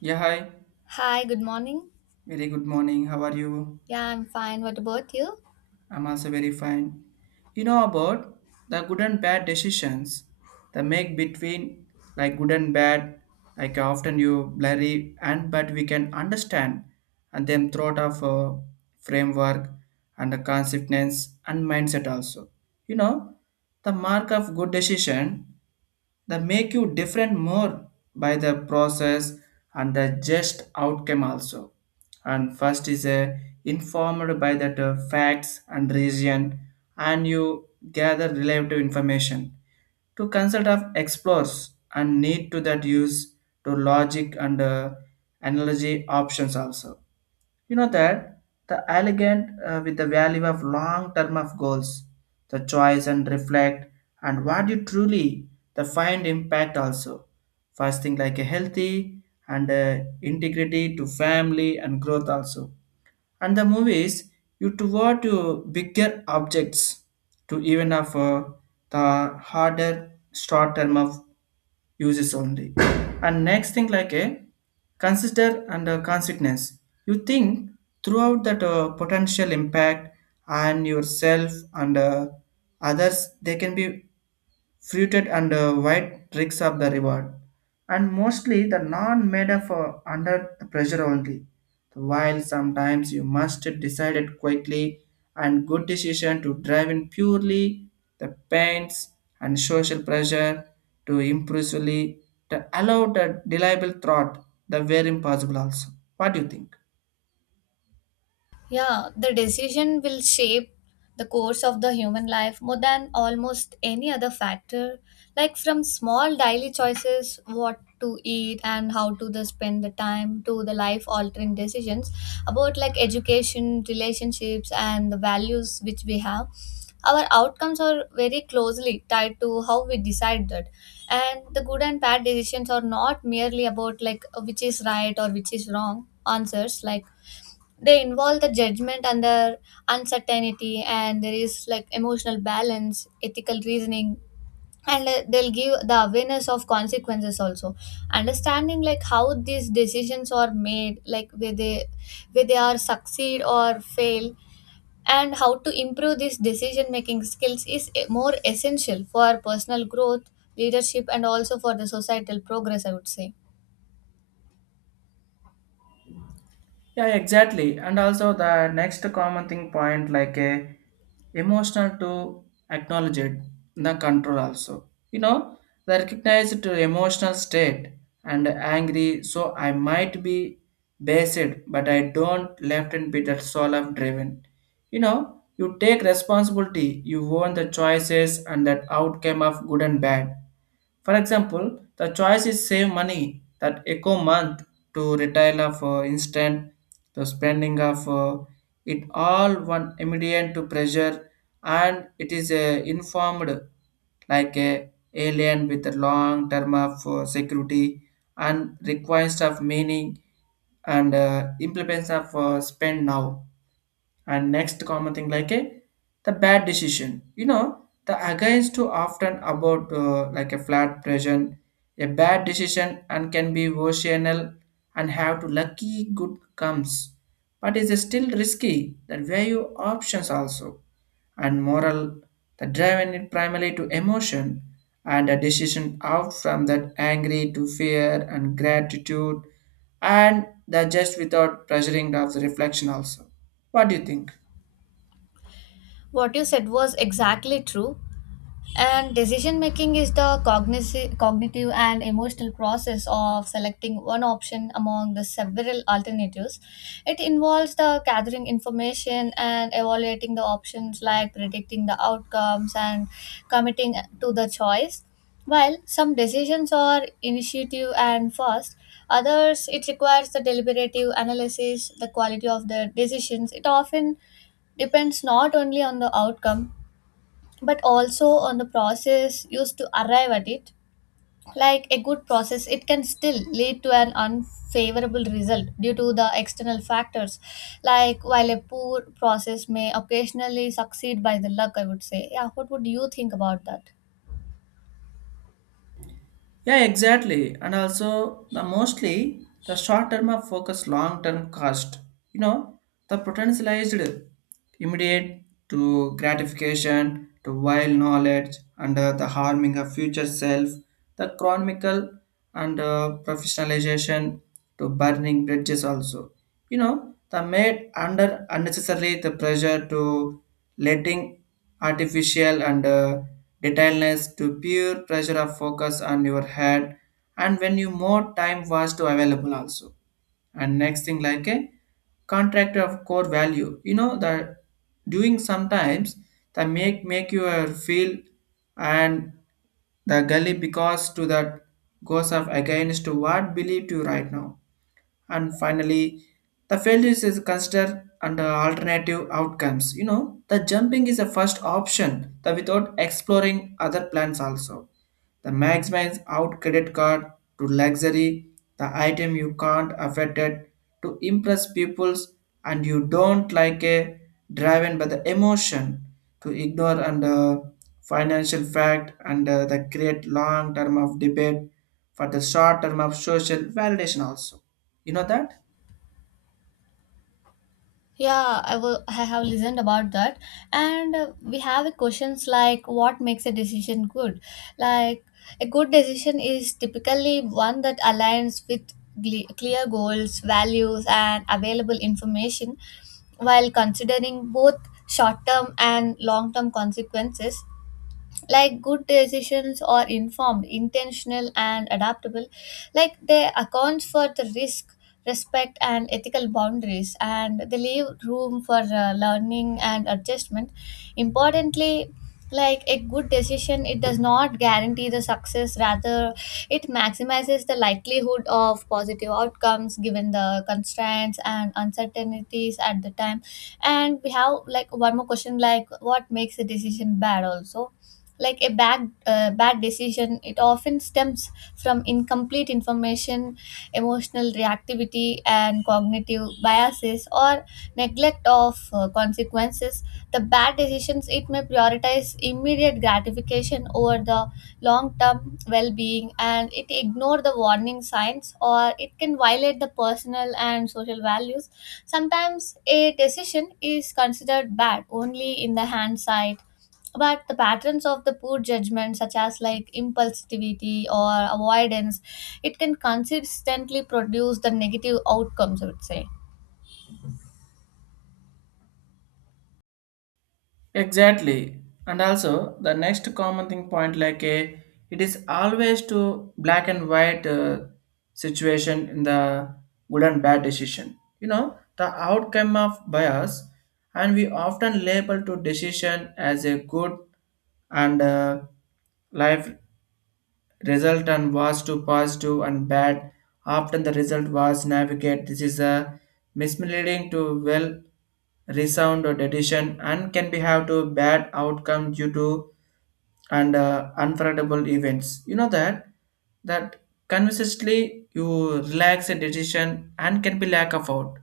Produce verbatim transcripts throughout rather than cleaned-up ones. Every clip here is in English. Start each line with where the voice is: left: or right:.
right: Yeah, hi.
left: Hi, good morning.
right: Very good morning. How are you?
left: Yeah, I'm fine. What about you?
right: I'm also very fine. You know about the good and bad decisions, the make between like good and bad, like often you blurry and but we can understand and then throughout of a framework and the consciousness and mindset also. You know, the mark of good decision. They make you different more by the process and the just outcome also. And first is a informed by that uh, facts and reason, and you gather relative information to consult of explores and need to that use to logic and uh, analogy options also, you know that the elegant uh, with the value of long term of goals, the choice and reflect, and what you truly the find impact also. First thing like a healthy and uh, integrity to family and growth also, and the movies you toward to bigger objects to even of uh, the harder short term of uses only. And next thing like a consider and a consequence, you think throughout that uh, potential impact and yourself and uh, others they can be Fruited and uh, white tricks of the reward, and mostly the non made of uh, under the pressure only. While sometimes you must decide it quickly and good decision to drive in purely the pains and social pressure to impulsively to allow the deliable thought the very impossible also. What do you think?
left: Yeah, the decision will shape the course of the human life more than almost any other factor. Like from small daily choices, what to eat and how to the spend the time to the life altering decisions about like education, relationships and the values which we have. Our outcomes are very closely tied to how we decide that, and the good and bad decisions are not merely about like which is right or which is wrong answers. Like they involve the judgment and the uncertainty, and there is like emotional balance, ethical reasoning, and uh, they'll give the awareness of consequences also. Understanding like how these decisions are made, like where they where they are succeed or fail, and how to improve these decision making skills is e- more essential for personal growth, leadership, and also for the societal progress, I would say.
right: Yeah, exactly. And also the next common thing point like a emotional to acknowledge it, the control also. You know, the recognized to emotional state and angry, so I might be based, but I don't left and be that soul of driven. You know, you take responsibility, you own the choices and that outcome of good and bad. For example, the choice is save money that eco month to retail of uh, instant the spending of uh, it all one immediate to pressure, and it is uh, informed like a alien with a long term of uh, security, and requires of meaning and uh, implements of uh, spend now. And next common thing like a the bad decision. You know the against too often about uh, like a flat present, a bad decision and can be vocational and have to lucky good comes, but is still risky. That value options also, and moral the driven it primarily to emotion and a decision out from that angry to fear and gratitude and the just without pressuring of the reflection also. What do you think?
left: What you said was exactly true. And decision making is the cogniz- cognitive and emotional process of selecting one option among the several alternatives. It involves the gathering information and evaluating the options, like predicting the outcomes and committing to the choice. While some decisions are initiative and fast, others it requires the deliberative analysis, the quality of the decisions. It often depends not only on the outcome but also on the process used to arrive at it, like a good process it can still lead to an unfavorable result due to the external factors, like while a poor process may occasionally succeed by the luck, I would say. Yeah, what would you think about that?
right: Yeah, exactly. And also the mostly the short term of focus, long term cost. You know, the potentialized immediate to gratification to wild knowledge and uh, the harming of future self, the chronicle and uh, professionalization to burning bridges also. You know, the made under unnecessarily the pressure to letting artificial and uh, detailedness to pure pressure of focus on your head, and when you more time was to available also. And next thing like a contractor of core value, you know that doing sometimes the make make you uh, feel and the gully because to that goes of against to what believe you right now. And finally the failures is considered under alternative outcomes, you know the jumping is the first option the without exploring other plans also, the maximize out credit card to luxury, the item you can't afford it to impress peoples, and you don't like a driven by the emotion to ignore and uh, financial fact and uh, the create long term of debate for the short term of social validation also. You know that?
left: Yeah, I will. I have listened about that, and uh, we have a questions like what makes a decision good. Like a good decision is typically one that aligns with gle- clear goals, values, and available information, while considering both short-term and long-term consequences. Like good decisions are informed, intentional and adaptable, like they accounts for the risk, respect and ethical boundaries, and they leave room for uh, learning and adjustment. Importantly, like a good decision it does not guarantee the success, rather it maximizes the likelihood of positive outcomes given the constraints and uncertainties at the time. And we have like one more question like what makes a decision bad also. Like a bad uh, bad decision it often stems from incomplete information, emotional reactivity and cognitive biases, or neglect of uh, consequences. The bad decisions it may prioritize immediate gratification over the long term well being, and it ignore the warning signs, or it can violate the personal and social values. Sometimes a decision is considered bad only in the hindsight, but the patterns of the poor judgment such as like impulsivity or avoidance, it can consistently produce the negative outcomes, I would say.
right: Exactly. And also the next common thing point like a it is always to black and white uh, situation in the good and bad decision. You know, the outcome of bias, and we often label to decision as a good and uh, life result and was to positive and bad. Often the result was navigate. This is a misleading to well resound or decision and can be have to bad outcome due to and uh, unforgettable events. You know that that consistently you relax a decision and can be lack of out.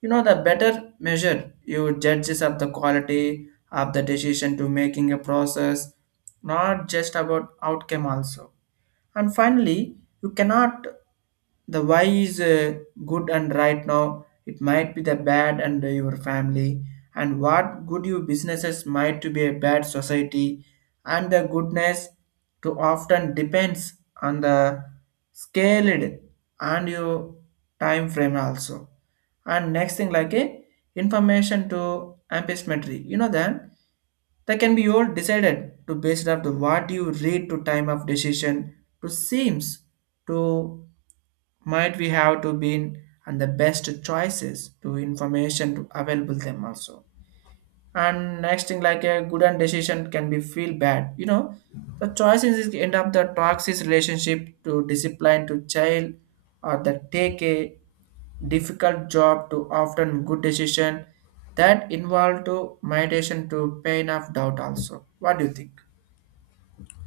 right: You know the better measure you judges of the quality of the decision to making a process, not just about outcome also. And finally you cannot the why is uh, good and right now it might be the bad and your family, and what good your businesses might to be a bad society, and the goodness to often depends on the scaled and your time frame also. And next thing like a information to amplitude, you know then that can be all decided to based up to what you read to time of decision to seems to might we have to be in, and the best choices to information to available them also. And next thing like a good and decision can be feel bad, you know the choices is end up the toxic relationship to discipline to child, or the take a difficult job to often good decision that involve to meditation to pain of doubt also. What do you think?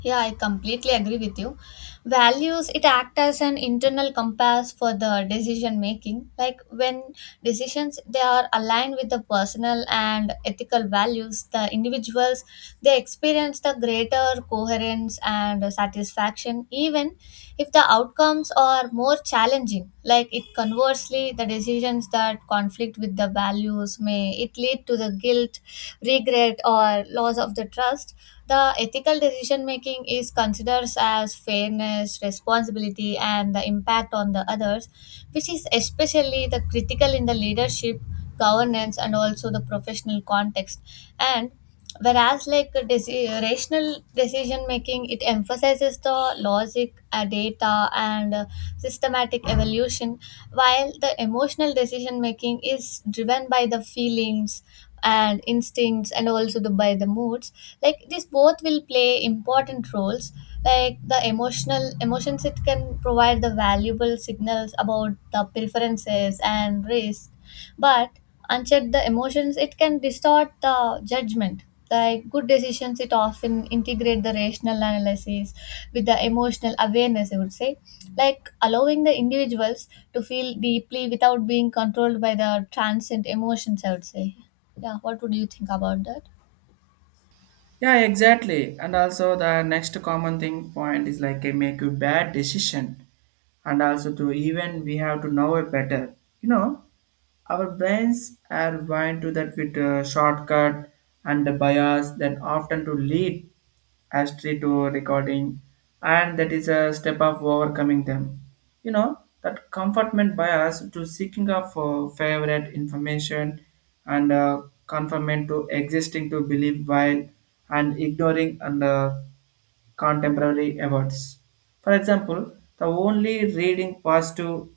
left: Yeah, I completely agree with you. Values it act as an internal compass for the decision making. Like when decisions they are aligned with the personal and ethical values, the individuals they experience the greater coherence and satisfaction, even if the outcomes are more challenging. Like it conversely the decisions that conflict with the values may it lead to the guilt, regret or loss of the trust. The ethical decision making is considered as fairness, responsibility, and the impact on the others, which is especially the critical in the leadership, governance, and also the professional context. And whereas like a deci- rational decision making it emphasizes the logic, uh, data and uh, systematic evolution, while the emotional decision making is driven by the feelings and instincts, and also the, by the moods. Like these both will play important roles, like the emotional emotions it can provide the valuable signals about the preferences and risk, but unchecked the emotions it can distort the judgment. Like good decisions it often integrate the rational analysis with the emotional awareness, I would say, like allowing the individuals to feel deeply without being controlled by the transient emotions, I would say. Yeah, what would you think about that?
right: Yeah, exactly. And also the next common thing point is like a make you bad decision, and also to even we have to know it better, you know our brains are wired to that with uh, shortcut and the bias that often to lead us to to recording, and that is a step of overcoming them. You know, that comfortment bias to seeking of uh, favorite information and uh, conformment to existing to believe while, and ignoring and uh, contemporary awards. For example, the only reading positive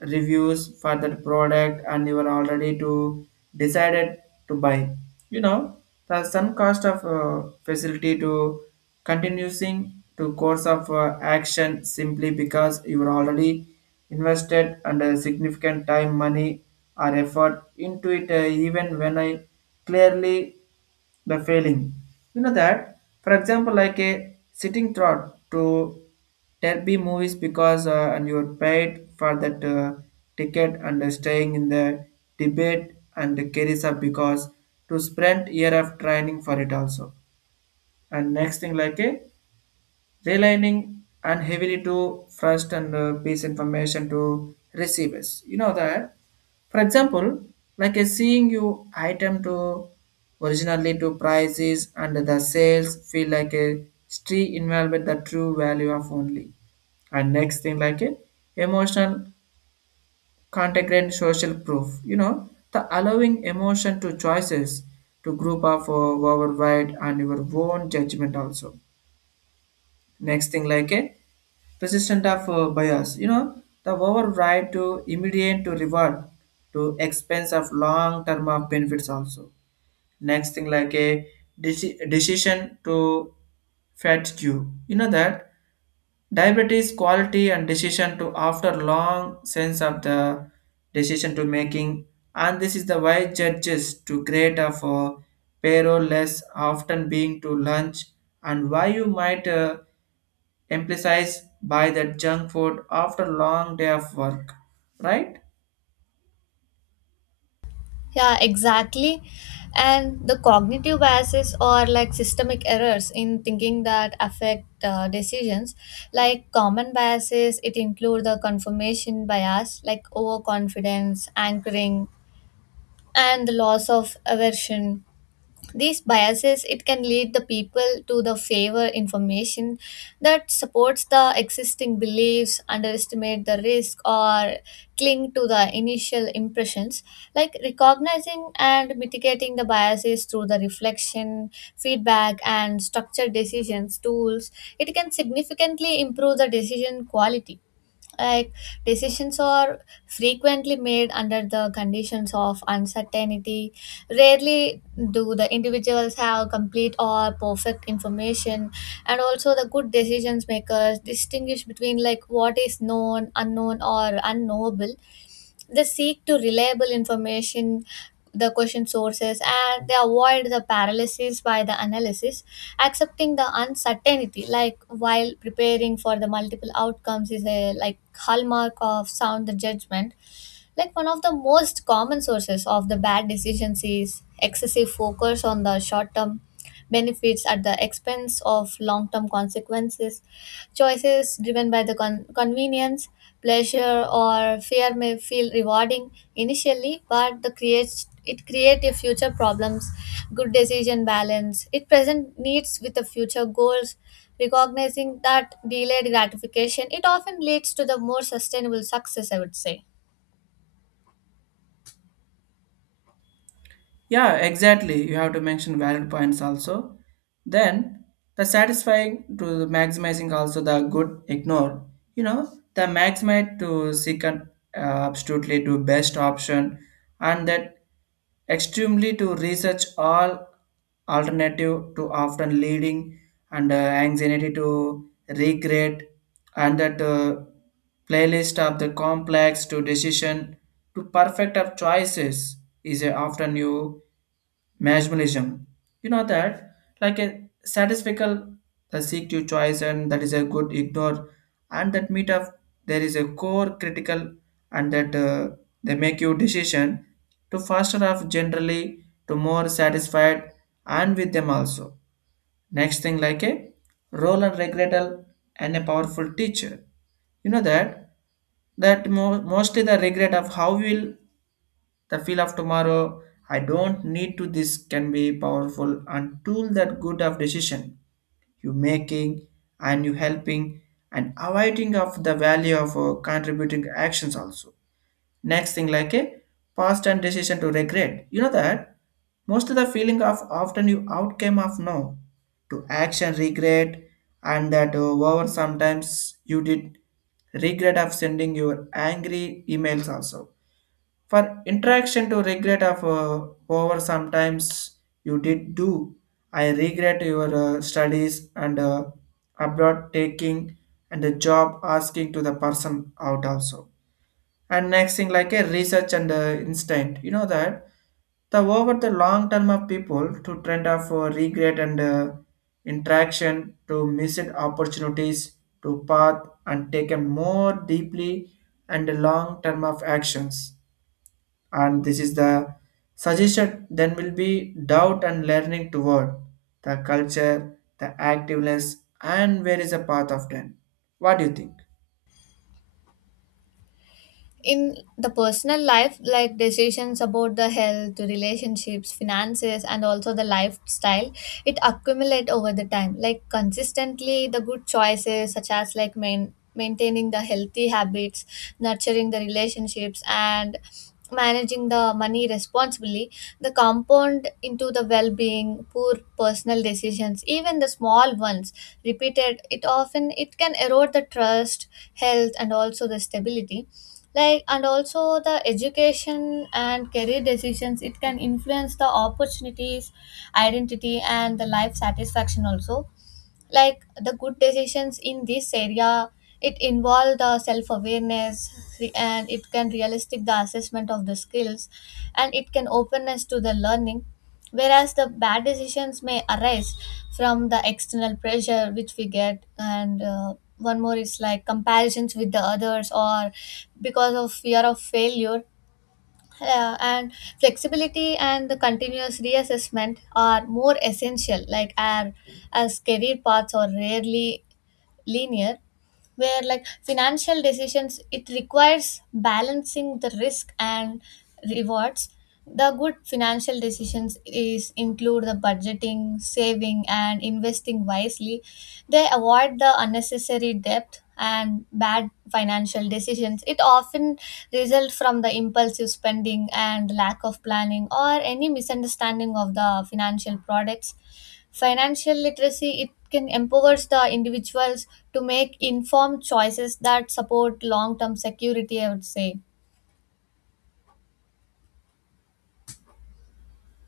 right: reviews for that product and you are already to decided to buy. You know, the some cost of uh, facility to continuing to course of uh, action simply because you are already invested under significant time, money, or effort into it, uh, even when I clearly the failing. You know that, for example, like a sitting trot to Derby movies because uh, and you're paid for that uh, ticket and uh, staying in the debate and the carries up because to spend year of training for it also. And next thing like a relying and heavily to trust and uh, piece information to receivers. You know that, for example, like a seeing you item to originally to prices and the sales feel like a street involved the true value of only. And next thing like a emotional contact and social proof. You know the allowing emotion to choices to group of uh, our right and your own judgment also. Next thing like a persistent of uh, bias, you know the override to immediate to reward to expense of long term of benefits also. Next thing like a deci- decision to fatigue, you know that Diabetes quality and decision to after long sense of the decision to making, and this is the why judges to create a for payroll less often being to lunch, and why you might uh, emphasize by that junk food after long day of work, right?
left: Yeah, exactly. And the cognitive biases are like systemic errors in thinking that affect uh, decisions. Like common biases, it include the confirmation bias, like overconfidence, anchoring, and the loss of aversion. These biases it can lead the people to the favor information that supports the existing beliefs, underestimate the risk, or cling to the initial impressions. Like recognizing and mitigating the biases through the reflection, feedback and structured decisions tools, it can significantly improve the decision quality. Like decisions are frequently made under the conditions of uncertainty. Rarely do the individuals have complete or perfect information, and also the good decisions makers distinguish between like what is known, unknown or unknowable. They seek to reliable information, the question sources, and they avoid the paralysis by the analysis, accepting the uncertainty. Like while preparing for the multiple outcomes is a like hallmark of sound judgment. Like one of the most common sources of the bad decisions is excessive focus on the short term benefits at the expense of long term consequences. Choices driven by the con- convenience, pleasure, or fear may feel rewarding initially, but the creates it creative future problems. Good decision balance, it present needs with the future goals, recognizing that delayed gratification, it often leads to the more sustainable success, I would say.
right: Yeah, exactly. You have to mention valid points also. Then the satisfying to the maximizing also the good ignore. You know the maximize to seek an uh, absolutely to best option, and that extremely to research all alternative to often leading and uh, anxiety to regret and that. Uh, Playlist of the complex to decision to perfect of choices is a often new maximalism. You know that like a satisfical the seek to choice and that is a good ignore, and that meet up there is a core critical, and that uh, they make you decision to faster off generally to more satisfied and with them also. Next thing like a role and regrettal and a powerful teacher. You know that that mo- mostly the regret of how will the feel of tomorrow, I don't need to this can be powerful and tool that good of decision you making, and you helping and avoiding of the value of uh, contributing actions also. Next thing like a past and decision to regret. You know that most of the feeling of often you outcome of no to action regret, and that uh, over sometimes you did regret of sending your angry emails also, for interaction to regret of uh, over sometimes you did do, I regret your uh, studies and uh, abroad taking and the job asking to the person out also. And next thing like a research and uh, instinct, you know that the over the long term of people to trend of uh, regret and uh, interaction to missed opportunities to path and taken more deeply and long term of actions, and this is the suggestion then will be doubt and learning toward the culture the activeness and where is the path of them. What do you think?
left: In the personal life like decisions about the health, relationships, finances and also the lifestyle, it accumulate over the time. Like consistently the good choices such as like main, maintaining the healthy habits, nurturing the relationships, and managing the money responsibly, the compound into the well-being. Poor personal decisions, even the small ones repeated, it often it can erode the trust, health and also the stability. Like and also the education and career decisions it can influence the opportunities, identity and the life satisfaction also. Like the good decisions in this area it involve the self awareness, and it can realistic the assessment of the skills, and it can openness to the learning, whereas the bad decisions may arise from the external pressure which we get, and uh, one more is like comparisons with the others, or because of fear of failure. Yeah, and flexibility and the continuous reassessment are more essential, like and as career paths are rarely linear, where like financial decisions it requires balancing the risk and rewards. The good financial decisions is include the budgeting, saving and investing wisely. They avoid the unnecessary debt, and bad financial decisions. It often results from the impulsive spending and lack of planning, or any misunderstanding of the financial products. Financial literacy it can empowers the individuals to make informed choices that support long-term security, I would say.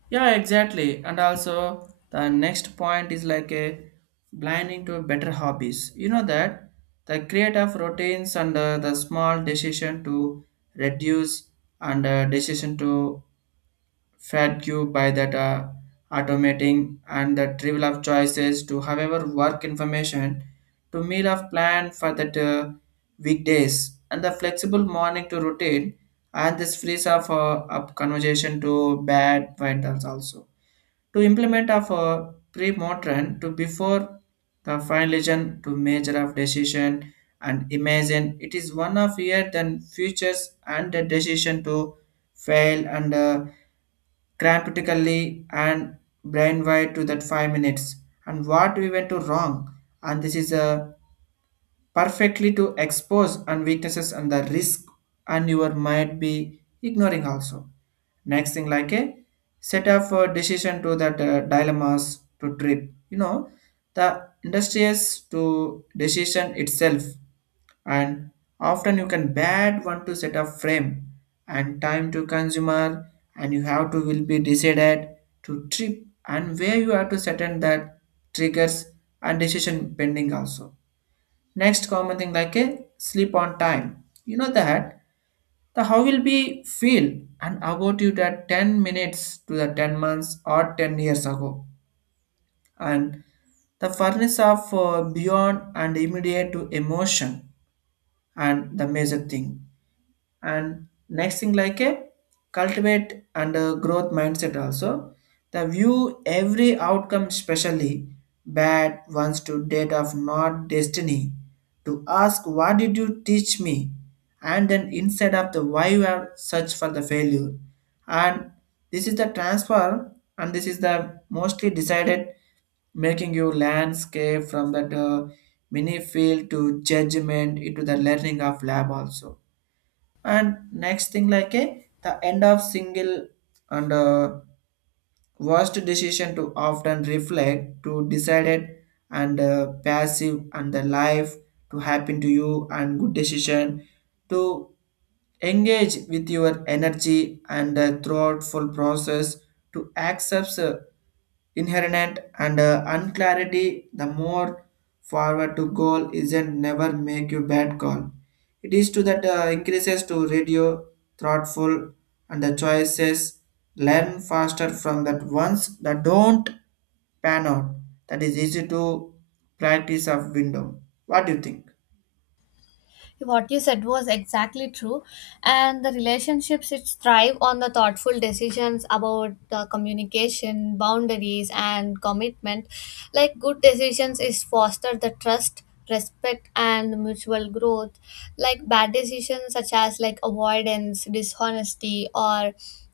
right: Yeah, exactly. And also, the next point is like a blinding to better hobbies. You know that the creative routines and uh, the small decision to reduce and uh, decision to fat you by that uh, automating and the trivial of choices to however work information to meal of plan for that uh, weekdays and the flexible morning to routine, and this frees of uh, up conversation to bad vendors also to implement of a pre-modern to before the finalization to measure of decision. And imagine it is one of year than futures and the decision to fail and uh, cramptically and brainwide to that five minutes and what we went to wrong. And this is a perfectly to expose and weaknesses and the risk and you are might be ignoring also. Next thing like a set of uh, decision to that uh, dilemmas to trip, you know, the industrious to decision itself, and often you can bad one to set up frame and time to consumer, and you have to will be decided to trip, and where you have to set in that triggers and decision pending also. Next common thing like a sleep on time. You know that the how will be feel and about you that ten minutes to the ten months or ten years ago, and the furnace of uh, beyond and immediate to emotion and the major thing. And next thing like a cultivate and a growth mindset also, the view every outcome, especially bad ones to date of not destiny, to ask what did you teach me, and then instead of the why you have search for the failure. And this is the transfer, and this is the mostly decided making you landscape from that uh, mini field to judgment into the learning of lab also. And next thing like a the end of single and uh, worst decision to often reflect to decided and uh, passive and the life to happen to you, and good decision to engage with your energy and a thoughtful process to accept uh, inherent and uh, unclarity the more forward to goal isn't never make you bad call. It is to that uh, increases to radio thoughtful and the choices, learn faster from that ones that don't pan out. That is easy to practice of window. What do you think?
left: What you said was exactly true, and the relationships it thrive on the thoughtful decisions about the communication, boundaries and commitment. Like good decisions is foster the trust, respect and mutual growth. Like bad decisions such as like avoidance, dishonesty or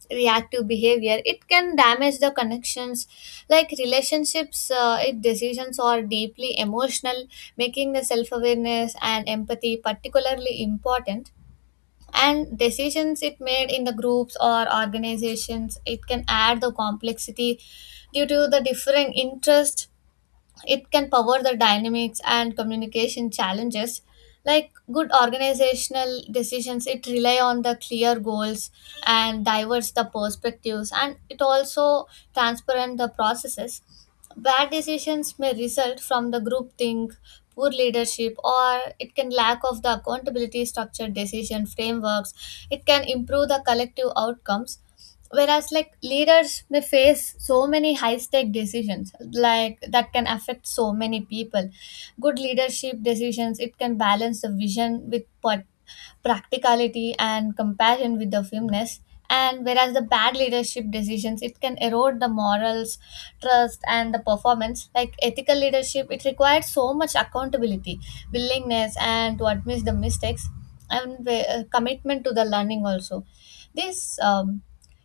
left: reactive behavior, it can damage the connections. Like relationships, uh, if decisions are deeply emotional, making the self-awareness and empathy particularly important. And decisions it made in the groups or organizations it can add the complexity due to the differing interests. It can power the dynamics and communication challenges. Like good organizational decisions it rely on the clear goals and diverse the perspectives, and it also transparent the processes. Bad decisions may result from the group think, poor leadership, or it can lack of the accountability. Structured decision frameworks it can improve the collective outcomes, whereas like leaders may face so many high stake decisions like that can affect so many people. Good leadership decisions it can balance the vision with pa- practicality and compassion with the firmness. And whereas the bad leadership decisions it can erode the morals, trust and the performance. Like ethical leadership it requires so much accountability, willingness and to admit the mistakes, and uh, commitment to the learning also. This um,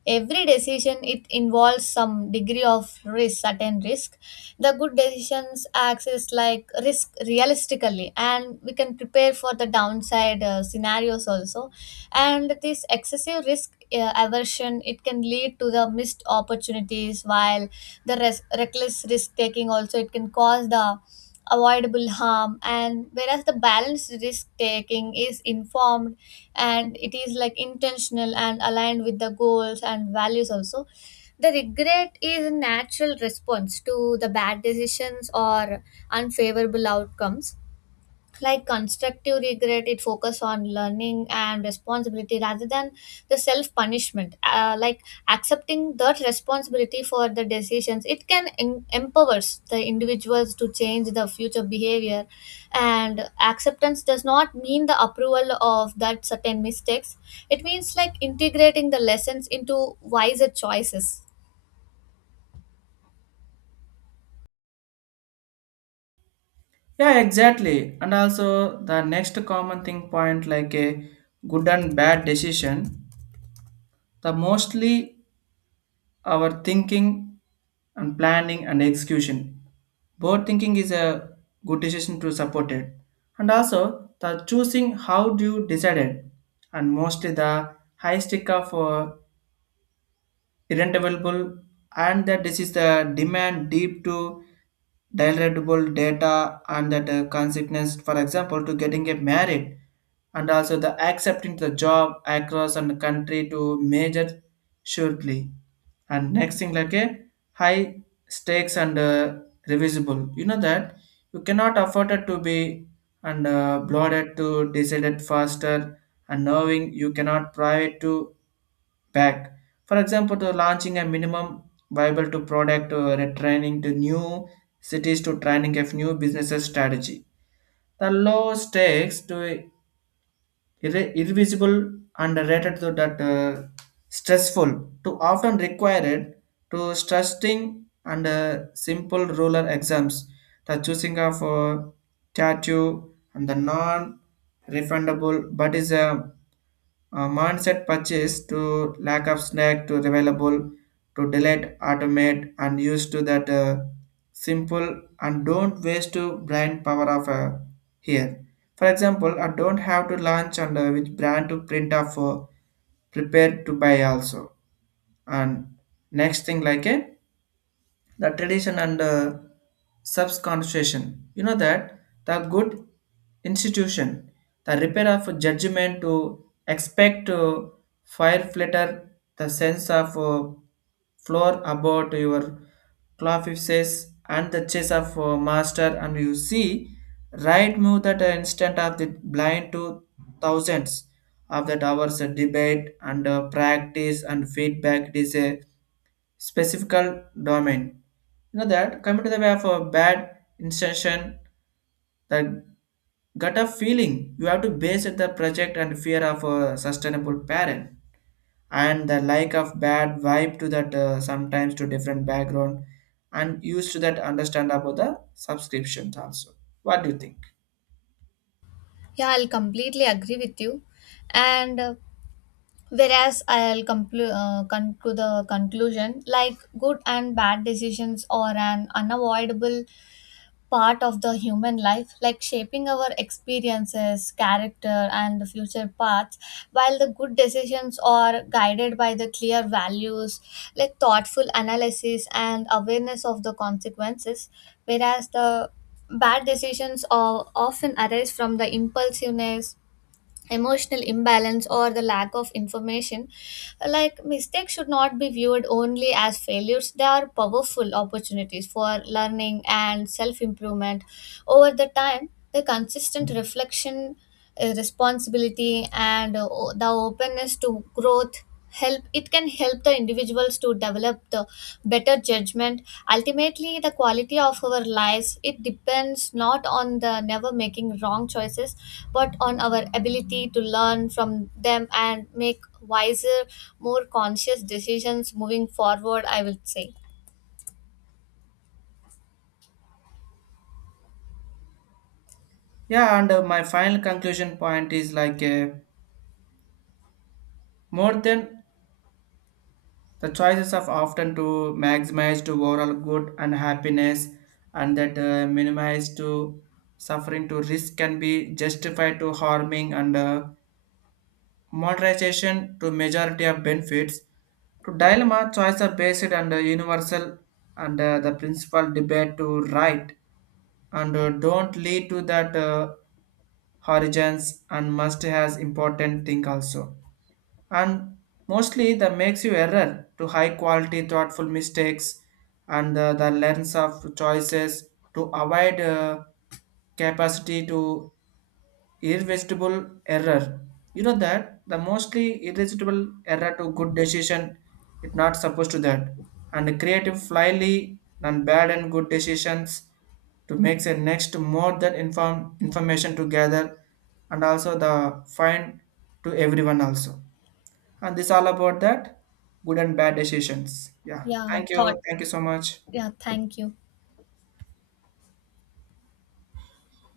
left: Every decision it involves some degree of risk, certain risk. The good decisions acts as like risk realistically, and we can prepare for the downside uh, scenarios also. And this excessive risk uh, aversion it can lead to the missed opportunities, while the res- reckless risk taking also it can cause the avoidable harm. And whereas the balanced risk taking is informed, and it is like intentional and aligned with the goals and values also. The regret is a natural response to the bad decisions or unfavorable outcomes. Like constructive regret it focus on learning and responsibility rather than the self punishment. Uh, like accepting that responsibility for the decisions it can em- empowers the individuals to change the future behavior. And acceptance does not mean the approval of that certain mistakes. It means like integrating the lessons into wiser choices.
right: Yeah, exactly. And also the next common thing point like a good and bad decision, the mostly our thinking and planning and execution. Both thinking is a good decision to support it. And also the choosing how do you decide it, and mostly the high stick of uh, irrent available, and that this is the demand deep to downloadable data and that uh, consequence, for example, to getting a married, and also the accepting the job across and the country to major shortly. And next thing like a high stakes and uh, revisible, you know that you cannot afford it to be and uh, bloated to decided faster and knowing you cannot provide to back. For example, to launching a minimum viable to product or a training to new cities to training of new businesses strategy. The low stakes to irre- irrevisible and rated to that uh, stressful to often required to stressing and uh, simple ruler exams. The choosing of uh, tattoo and the non refundable but is a a mindset purchase to lack of snack to available to delete, automate, and used to that uh, simple and don't waste to brand power of uh, here. For example, I don't have to launch and uh, which brand to print off uh, prepared to buy also. And next thing like a the tradition and uh, subconstitution. You know that the good institution, the repair of judgment to expect uh, fire flitter, the sense of uh, floor about your clothes and the chase of uh, master, and you see right move that uh, instant of the blind to thousands of that hours uh, debate and uh, practice and feedback. It is a specifical domain. You know that coming to the way of a bad intention, the gut of feeling you have to base it the project and fear of a sustainable parent and the like of bad vibe to that uh, sometimes to different background and used to that understand about the subscriptions also. What do you think?
left: Yeah, I'll completely agree with you. And uh, whereas I'll conclu- uh, come to the conclusion like good and bad decisions are an unavoidable part of the human life, like shaping our experiences, character, and future paths. While the good decisions are guided by the clear values, like thoughtful analysis and awareness of the consequences, whereas the bad decisions are often arise from the impulsiveness, emotional imbalance or the lack of information. Like mistakes should not be viewed only as failures. They are powerful opportunities for learning and self improvement. Over the time the consistent reflection, uh, responsibility and uh, o- the openness to growth, help it can help the individuals to develop the better judgment. Ultimately the quality of our lives it depends not on the never making wrong choices, but on our ability to learn from them and make wiser, more conscious decisions moving forward, I would say.
right: Yeah, and uh, my final conclusion point is like uh, more than the choices of often to maximize to overall good and happiness and that uh, minimize to suffering to risk can be justified to harming and uh, monetization to majority of benefits. To dilemma, choice are based and uh, universal and uh, the principal debate to right and uh, don't lead to that uh, horizons and must has important thing also. And mostly that makes you error to high quality thoughtful mistakes and uh, the lens of choices to avoid uh, capacity to irresistible error. You know that the mostly irresistible error to good decision, it not supposed to that, and creative flyly and bad and good decisions to make the next more than inform information to gather, and also the find to everyone also. And this all about that good and bad decisions. Yeah,
left: Yeah,
right: thank you,
left: thought.
right: thank you so much.
left: Yeah, thank you.